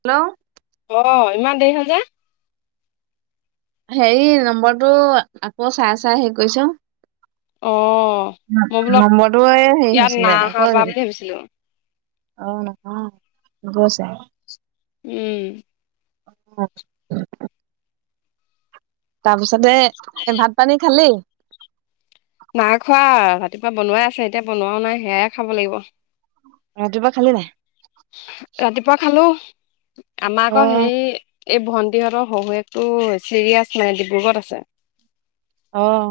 Hello. আহ ইমান দেৰি হল যে? হেৰি নম্বৰটো আকৌ চাই চাই হেৰি কৰিছ অ', মই বোলো নম্বৰটো এই হেৰি ইয়াত নাই হৈছিলে অহা আক অ বা বুলি ভাবিছিলো নহয়। গৈছে। উম। অ। তাৰপিছতে এ ভাত পানী খালি? নাই খোৱা ৰাতিপুৱা বনোৱাই আছে, এতিয়া বনোৱাও নাই সেয়াইে খাব লাগিব। ৰাতিপুৱা খালি নাই? ৰাতিপুৱা খালো আমাৰ অ আকৌ সেই এই ভণ্টিহঁতৰ শহু একটো চিৰিয়াছ মানে ডিব্ৰুগড়ত আছে। আহ।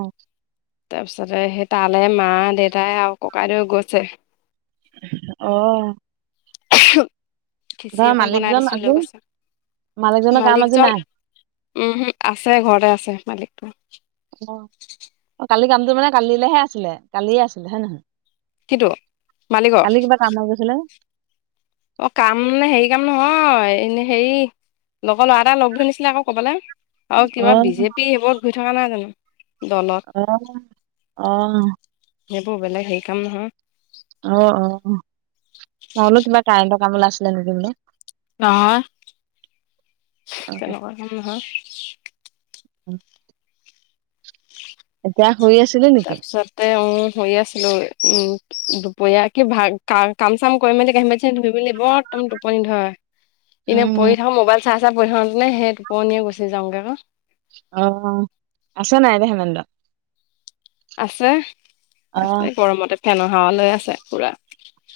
তাৰপিছতে সেই তালৈ মা দেউতাই আৰু ককাইদেউ গৈছে। অহ। [unintelligible] খিচি অকন বনাই মালিকজন দিছো আজি লৈ গৈছে। মালিকজনৰ কাম আজি মালিকজন নাই উম হম আছে ঘৰতে আছে মালিকটো। অ কালি কামটো মানে কালিলৈহে আছিলে কালিয়ে আছিলে হয় নহয়? কিটো মালিকৰ কালি কিবা কামত গৈছিলে। অ কাম নে হেৰি কাম নহয় এনে হেৰি লগৰ ল'ৰা এটা লগ ধৰি নিছিলে আকৌ কবালে। আৰু অ কিবা বিজেপি সেইবোৰত গৈ থকা নাই জানো। দলত আহ আ। ইেইবোৰ বেলেগ সেইৰি কাম নহয়। অ-অ। মই বোলো কিবা কাৰেণ্টৰ কাম ওলাই আছিলে নেকি বুলি। নহয়। তেনেকুৱা কাম নহয়। উ। এতিয়া আছিলি নেকি তাৰপিছতে অ ধুই আছিলো। উম দুপৰীয়া কি ভাত খাই, কাম-চাম কৰি মেলি কাঁহী-বাতি ধুই মেলি বৰ উ টোপনি ধৰে। এনেই উম পঢ়ি থাকোঁ, মোবাইল চাই চাই পঢ়ি থাকোঁতে সেই টোপনিয়ে গুচি যাওঁগে আকৌ। অহ-অহ। আছে নে নাই এনে হেমেন দা? আছে। আছে গৰমতে ফেনৰ হাৱা লৈ আছে পুৰা।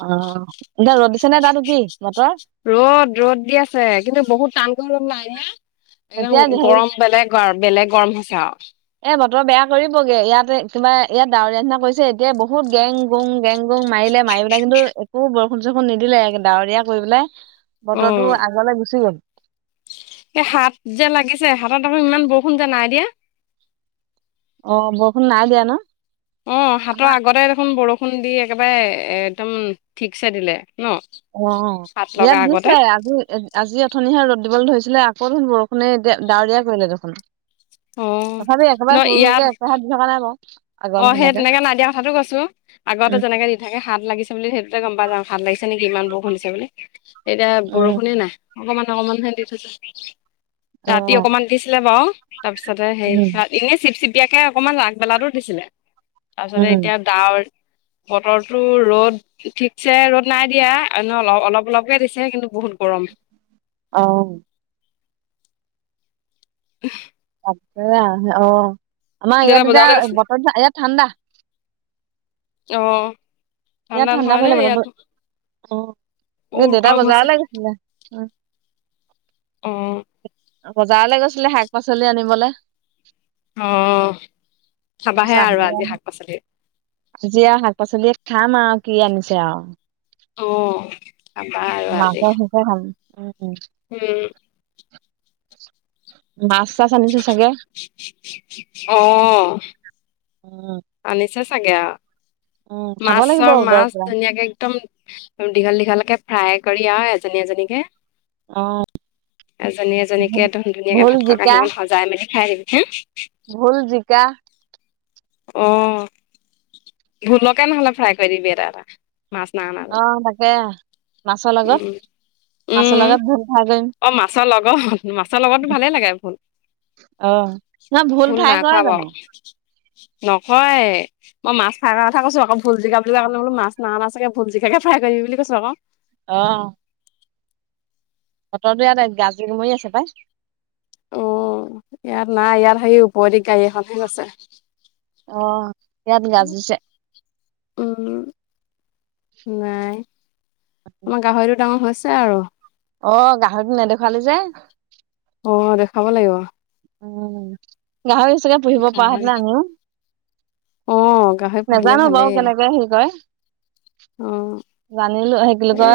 অ, এতিয়া ৰদ দিছে নে তাতো কি বতৰ? ৰ'দ-ৰ'দ দি আছে কিন্তু বহুত টান গৰম নাই। এতিয়া একদম হেৰি গৰম বেলেগ। বেলেগ গৰম হৈছে আও। এ বতৰ বেয়া কৰিবগে। ইয়াতে কিবা ইয়াত ডাৱৰীয়া নিচিনা কৰিছে এতিয়া বহুত গেং গুং গেং গুং মাৰিলে, মাৰি পেলাই কিন্তু একো বৰষুণ চৰষুণ নিদিলে একে ডাৱৰিয়া কৰি পেলাই বতৰটো আগলে গুচি গল। এ হাত যে লাগিছে হাতত আকৌ ইমান বৰষুণ যে নাই দিয়া? অ বৰষুণ নাই দিয়া ন? অ হাতৰ আমাৰ আগতে দেখোন বৰষুণ দি একেবাৰে একদম ঠিকছে দিলে ন অ হাত লগা ইয়াত আগতে দিছে। আজি-আজি অথনিহে ৰ'দ দিবলৈ ধৰিছে আছিলে আকৌ দেখোন বৰষুণে ডাৱৰীয়া কৰিলে দেখোন। অ', তথাপি ন একেবাৰে হোৰ ইয়াত হোৰকে একেবাৰে দি থকা নাই বাও। অ সেই তেনেকে নাই দিয়া কথাটো কৈছো। আগতে উম যেনেকে দি থাকে হাত লাগিছে বুলি সেইটোতে গম পাই যাও হাত লাগিছে নেকি ইমান বৰষুণ দিছে বুলি। এতিয়া উম বৰষুণে নাই। অকমান অকমান হে দি থৈছে। অ ৰাতি অকমান দিছিলে বাৰু। তাৰপিছতে হে উম এনেই চিপ চিপিয়াকে অকনমান আগবেলা টো ছিলে। তাৰপিছতে উম এতিয়া ডাৱৰ [inaudible] বতৰটো ৰ'দ ঠিকছে ৰ'দ নাই দিয়া। এনে অলপ অলপ অলপকে দিছে কিন্তু বহুত গৰম। [inaudible] অ। উহ অ আমাৰ দেউতা ইয়াত বজাৰলৈ এতিয়া গৈছে বতৰ ইয়াত ঠাণ্ডা। অ। ইয়াত ঠাণ্ডা নহয় দেই পেলাব, ৰ'দ ইয়াত গল। অ বহুত দেতা গৰম হৈছে বজাৰলে গৈছিলে। অ। অঁ। বজাৰলে গৈছিলে শাক পাচলি আনিবলে। অ চাবাহে আৰু আজি শাক-পাচলি। আজি আৰু শাক পাচলি খাম আও কি আনিছে আও। অ খাবা আৰু আজি মাছৰ চিতল ভাল। উম, উম। উম মাছ চাছ আনিছ চাগে। অ। উম আনিছে চাগে আও। উম খাব লাগিব মাছৰ ৰ'দৰ মাছ পৰা ধুনীয়াকে একদম দীঘল দীঘলকে ফ্ৰাই কৰি আৰু এজনী এজনীকে অ এজনী এজনীকে একদম ধুনীয়াকে ভোল ভাত খোৱা জিকা কাঁহীখন সজাই মেলি সাৰিবি চোন। ভোল, জিকা। অ, ভোলকে নহ'লে ফ্ৰাই কৰি দিবি এটা এটা। মাছ নাই অনা যদি অহ তাকে মাছৰ লগত। উম, মাছৰ উম। লগত ভোল ফ্ৰাই কৰিম অ মাছৰ লগত? মাছৰ লগতটো ভালেই লাগে ভোল। অ তোমই ভুল ভোল নাই ঠাই খোৱা কৰে বাৰু জানো নকয় মই মাছ খাই কথা কৈছো আকৌ ভুল জিকা বুলি কলে বোলো মাছ ন না চাগে ভুল জিকা। ফ্ৰাই কৰিম বুলি কৈছ আকৌ আহ। বতৰটো ইয়াত গাজি গমৰি আছে পাই অ ইয়াৰ নাই ইয়াৰ সেই ওৰে গাড়ী এখনহে গৈছে। আহ সয়ান গাজছে। উম নাই আমাৰ গাহৰিতটো ডাঙৰ হৈছে আছে আৰু, অ গাহৰিটো নেদেখুৱালি যে। অ দেখাব লাগিব। উ গাহৰি চকে পুহিব পৰা হ গাহৰি। ন আমিও অ গাহৰি পুহিলে নাজানো বাৰু ভালেই কেনেকে হে কয় অ, এ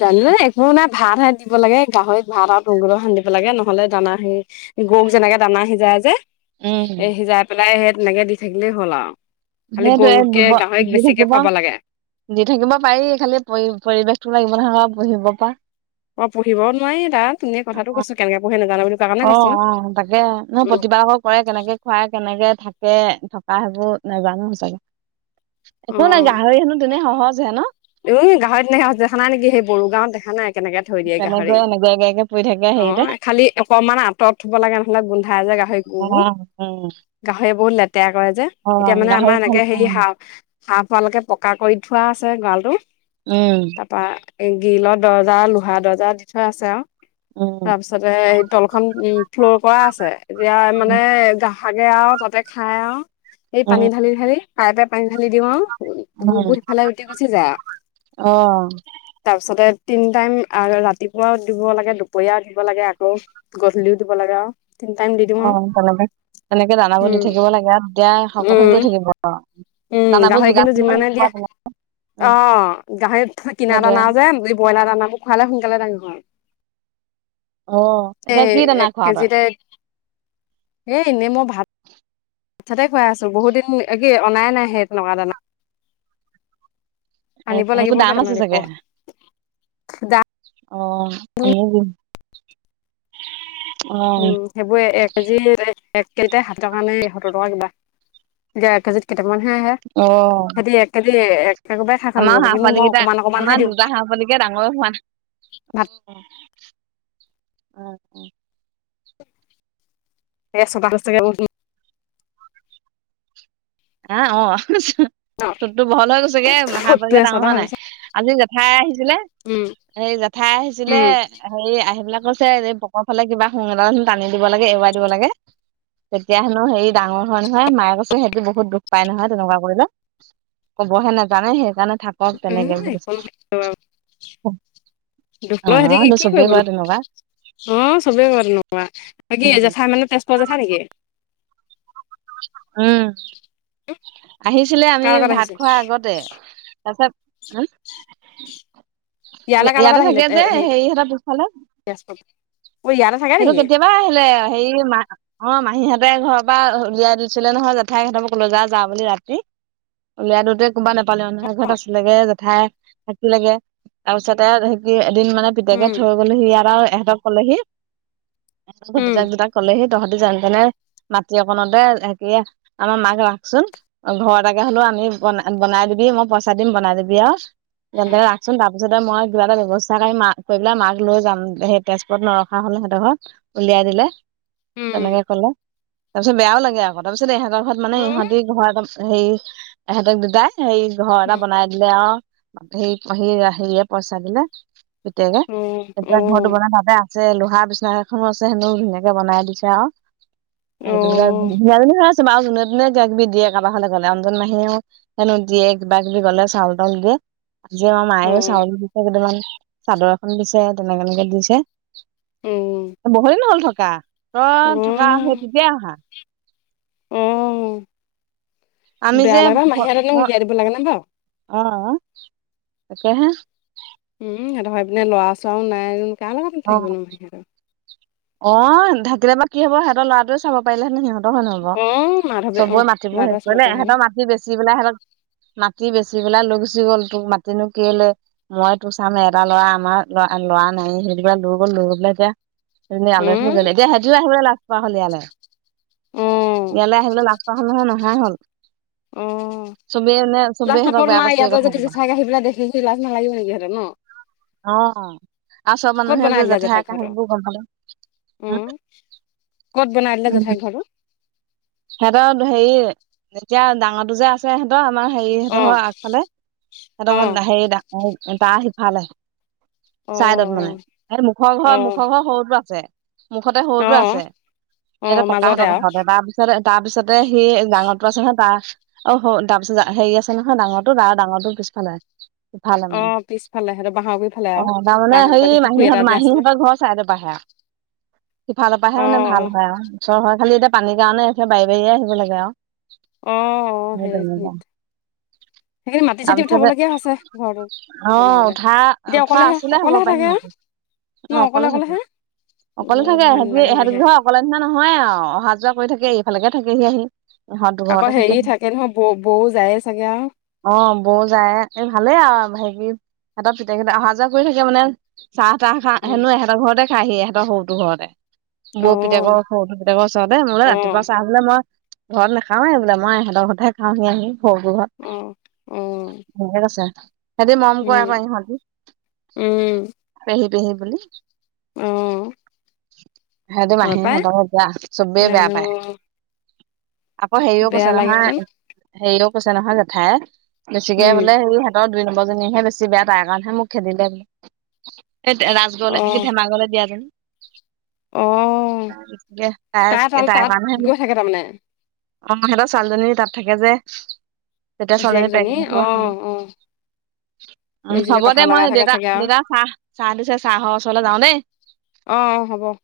জানো একখন নাই, ভাত হে দিব লাগে গাহৰিত ভাত আৰু তগল সান্ দিব লাগে নহলে দানা স গৰুক যেনেকে দানা সিজাই যে। উম এ সিজাই পেলাই সেই তেনেকে দি থাকিলেই হ'ল আৰু খালি সেইটোয়ে গৰুতকে দিব গাহৰিক দি বেছিকে থাকিব খুৱাব লাগে দি থাকিব পাৰি খালি পৰি পৰিৱেশ টো লাগিব নহয় পঢ়িব পৰা অ পঢ়িবও নোৱাৰি তা তুমি কথাটো কৈছো কেনেকে পঢ়ি নাজানো বুলি তাৰ কাৰণে কৈছোঁ প্ৰতিবাহ কৰে কেনেকে খুৱাই কেনেকে থাকে তে থকা সেইবোৰ নাজানো সঁচাকে একো নাই গাহৰি হনো তেনেই সহজ সহজ হেনো এ গাহৰি তেনেই সহজ দেখা নাই নেকি সেই বড়ো গাওঁত দেখা নাই কেনেকে থৈ দিয়ে গাহৰি তেনেকৈ এনেকৈ একে একে পৰি থাকে অ হেৰিতে খালি অকমান আঁতৰত থব লাগে নহলে গোন্ধাই যে উম গুবোৰ উম গাহৰি বহুত লেতেৰা কৰে যে অ এতিয়া মানে গাহৰি আমাৰ খাল এনেকে হেৰি হা হাফ হোৱালৈকে পকা কৰি থোৱা আছে গৰালটো উম এ গিলৰ দৰ্জা লোহা দৰ্জা দি থোৱা আছে আৰু উম তাৰপিছতে তলখন উ ফ্ল'ৰ কৰা আছে এতিয়া উম, মানে গাহ গে আৰু তাতে খাই আৰু এই উম, পানী ঢালি ঢালি পাইপে পানী ঢালি দিওঁ আও উম, গুবোৰ সিফালে উটি গুচি যায়। অ তে তিনি টাইম ৰাতিপুৱাও দিব লাগে দুপৰীয়া উ দিব লাগে আকৌ গধূলিও দিব লাগে আও অ তেনেকে তেনেকে দানাবোৰ দি উম থাকিব লাগে আৰু তেনেকেই শকত হৈ উম গৈ থাকিব। উম দানাবোৰ গাহৰি যোগান কিন্তু ধৰিব যিমানে লাগিব দিয়া আৰু তেনেকে। অ উম, গাহৰি কিনা সেইটোয়ে দানা যে এ ব্ৰইলাৰ দানা বোৰ খোৱালে সোনকালে ডাঙৰ হয়। অ', এ এতিয়া কি দানা এক খোৱা তই? কেজিতে এ এনেই মই ভাত তে খুৱাই আছো বহুত দিন এ কি অনাই নাই সেই তেনেকুৱা দানা এ, আনিব লাগিব সেইবোৰ দাম আছে কেইটামান আকৌ চাগে অ আনিবি হম সেইবোৰেই এক কেজি কেইটাই সাত টকা নে সত্তৰ টকা কিবা এতিয়া এক কেজিত কেইটামানহে আহে অ', সিহঁতি এক কেজি একেবাৰে খাই খতম আমাৰ কৰিব হাঁহ কিন্তু মই পোৱালিকেইটা অকমান অকমানহে আমাৰ দিওঁ দুটা হাঁহ পোৱালিকে ডাঙৰ হোৱা নাই ভাত উম উম। এ ছটা কওঁ চোন এ অ ঠোঁটতো বহল হৈ গৈছগে হাঁহ পোৱালী ফুটটো কেইটা ডাঙৰ এচটা হোৱা হৈ নাই গৈছে আজি জেঠাই আহিছিলে উম এই জেঠাই আহিছিলে উম হেৰি আহি পেলাই কৈছে পকৰ ফালে কিবা সোং এডাল টানি দিব লাগে এৰুৱাই দিব লাগে তেতিয়া হেনো হেৰি ডাঙৰ হয় নহয় মায়ে কৈছে সিহঁতি বহু বহুত দুখ পাই নহয় তেনেকুৱা কৰিলে কবহে নাজানে সেইকাৰণে থাকক উম তেনেকে একো নহয় অ চবেই কৰে তেনেকুৱা হম চবে কৰে তেনেকুৱা এ কি উম জেঠাই মানে তেজপুৰ জেঠাই নেকি উম আহিছিলে আমি কাৰ লগত ভাত আহিছে খোৱাৰ আগতে তাৰ পিছত উম ইয়ালৈ কাৰ লগত ইয়াতে আহিলে থাকে যে হেৰি সেইহঁতৰ পিছফালে। তেজপুৰ অ ইয়াতে থাকে সেইটো নেকি কেতিয়াবা আহিলে হেৰি ম অ মাহীহঁত তাই ঘৰৰ পৰা উলিয়াই দিছিলে নহয় জেঠাই সহঁতৰক কলে যা যাওঁ বুলি ৰাতি। উলিয়াই দিওঁতে কোবা নাপালে মানুহে ঘৰত আছিলেগে জেঠাই থাকিলেগে তাৰপিছতে সে কি এদিন মানে পিতেকে উম থৈ গ'লহি ইয়াত আৰু ইহঁতক থলেহি ভৰ উম দুটা কলেহে তহতি যে তেনে মাটি অকনতে হ আমাৰ মাক ৰাখচোন ঘৰত আগে হলেও বুলি ব বনাই দিবি মই পইচা দিম বনাই দিবি আৰু তেনেকে ৰাখচোন ত তাৰপিছতে মই কিবা এটা ব্যৱস্থা কৰি মাক কৰি পেলাই মাক লৈ যাম। সেই তেজপুৰত নৰখা হলে উলিয়াই দিলে উম তেনেকে কলে তাৰপিছত বেয়াও লাগে আকৌ তাৰপিছত এই ঘৰত মানে উম ইহঁতি ঘৰ এটা হেৰি ইহঁতক দুটাই সে ঘৰ এটা উম বনাই দিলে আৰু সেই সেই হেৰিয়ে পইচা দিলে পিতেকে উম অ তেতিয়া ঘৰটো অ বনাই ভ আ যে লোহা বিচনা এখনো আছে সেনও ধুনীয়াকে বনাই দিছে আৰু আহ গ অ', যোনে যোনে কিবা কিবি দিয়ে কাৰোবাৰ ঘৰলে গলে। আনজন মাহেও হেনো দিয়ে কিবা কিবি গলে চাউল তাউল দিয়ে আজি আমাৰ মায়েও অ', চাউল দিছে কেইটামান চাদৰ এখন দিছে তেনেকেনেকে দিছে উম, বহু দিন হল থকা তই থকা আহে তেতিয়া আহা উম আমি যে বেয়া লাগে বা মাহী এক অ উলিয়াই দিব লাগে ন বু অ তাকেহে উম সিহঁতৰ হয় পিনে ল'ৰা ছৰাও নাই কাৰ লগত থাকিব নো সিহঁতে। নাথাকিলে বা কি হ'ব সিহঁতৰ লৰাৱে চাব পাৰিলেহেতেন সিহঁত নহব অ', মাধৱে চবৰে অ', মাটিবোৰ শেষ ল'ৰাটোৱে চাব কৰিলে পাৰে নহয়। ইহঁতৰ মাটি বেচি পেলাই সহঁতক মাটতি বেচি পেলাই লৈ গুচি গ'ল তোক মাতিিনো কলে মই তোক চাম এটা ল'ৰা আমাৰ লৰা লৰা নাই হেৰি ল গ'ল লৈ গ পলে এতিয়া স আলোহচনী উম, গ'লে এতিয়া সেঁতিও আহিব লাষ্টপা হলিয়ালে অ', ইয়ালৈ আহিবলৈ লাজ পোৱা হ'ল নহয় নহয় হল অ চবেই মানে চবেই লাজ সিহঁতক নাপৰ বেয়া নাই পাইছে এই ইয়াতে কথাটোৰ যদি পৰা চাগে আহেই পেলাই দেখি লাজ নালাগিব নেকি হহঁতে ন অ আৰু চব ক'ত মানুহে বনাই যে দিলে জেঠাইক জেঠাইকা হ ঘৰটো? গম পালে উম কত বনাই দিলে উম জেঠাই ঘৰটো সিহঁতৰ হেৰি এতিয়া ডাঙৰটো যে আছে সিহতৰ আমাৰ হেৰি সিহঁতৰ অ', আগফালে অ', সিহঁতৰ হে দাহ সিফালে চাইদত অ', মানে এই মুখৰ ঘৰৰ অ', মুখৰ ঘৰ সৰুটো আছে মুখতে সৰুতো আছে অ', এয়া অ', মাজতে ককাহঁতৰ আৰু। কাষতে তাৰপিছতে তাৰপিছতে সি জাঙত আছে নহয় তাৰ অ তাৰ পিছত হেৰি আছে নহয় ডাঙৰটো তাৰ ডাঙৰটো পিছফালে সিফালে অ মানে পিছফালে হেৰা অ তাৰমানে হে এটা মাহীহঁত যে আছিলে মাহীহঁতৰ ঘৰ চাইড প়ে আৰু সিফালৰ অ পৰাহে মানে অ ভাল হয় আৰু ওচৰ হয় খালি এতিয়া পানীৰ কাৰণে বাৰী বঢীয়ে আহিব লাগে আৰু আহ আহ সেই তেনেকুৱা সেইখিত সেইখিনি মাটি চতি তাৰপিছতে উঠাবলগীয়া হৈছে ঘৰটো অ' বনাবলে উঠা- এতিয়া উঠোৱা অকলেহে আছিলে হ'ব অকলেহে পায় থাকে সিহঁতে। ন মই অকলে থাকোঁ। অকলেহে ব অকলে থাকে ভয় এহেতি- নালাগে এহেত বুলিহে [unintelligible] অকলে নিচিনা নহয় আৰু। অহা-যোৱা কৰি থাকে। এইফালেগে থাকে সি আহি। ইহঁত আকৌ দুঘৰতে হেৰি থাকেহি থাকে নহয়, ব- বৌও যায়ে চাগে আৰু। অ' বৌ যায়। একে ভালে আৰু ভাগি সিহঁতৰ পুতেকহঁতে অহা-যোৱা কৰি থাকে মানে। চাহ-তাহ খা- উম হেনে এহেতৰ ঘৰতে খাইহি এহেতৰ সৰুটো ঘৰতে। অ বৌ পিতেকৰ সৰুটো পুতেকৰ ওচৰতে মোলৈ অ ৰা তিপুৱা চাহ বোলে মই ঘৰত নাখাওঁৱে বোলে, মই এহেতৰ ঘৰতহে খাওঁহে আহি। [unintelligible] অ হত। অ মোৰ ঘৰত আছে। সেতি মৰম কৰে আক' উম ইহতি। উম পেহী পেহী বুলি। অ সিহঁতৰ হয় পাই মাহীয়েকহঁতৰ পৰা চবেই বেয়া সেইদিনাখনি অ পায়। আকৌ হেৰিও বেয়া কৈছে লাগিবতোন নহয় হেৰিও কৈছে নহয় জেঠায়ে। বেছিকে উম বোলে হেৰি হেতৰ দুই ন জনীহে বেছি বেয়া। তাইৰ কাৰণেহে মোক খেদিলে বোলে। এ- তে- অ ৰাজগড়লে এনকে ধেমাগলৈ দিয়া যেন। অ তাই তাল [unintelligible] তাত গৈ থাকে তাৰমানে। অ' সিহঁতৰ ছোৱালীজনী তাত থাকে যে। তেতিয়া ছোৱালীজনীয়ে জীয়েকজনী প্ৰেগনেণ্টতো অ আছিলে। অ উম জীয়েকজনী হ'ব কথা দে, লগাই মই থাকে দেউতা- চাগে আৰু দেউতাক চাহ- চাহ দিছে। চাহৰ ওচৰলৈ যাওঁ দেই। অ' হ'ব।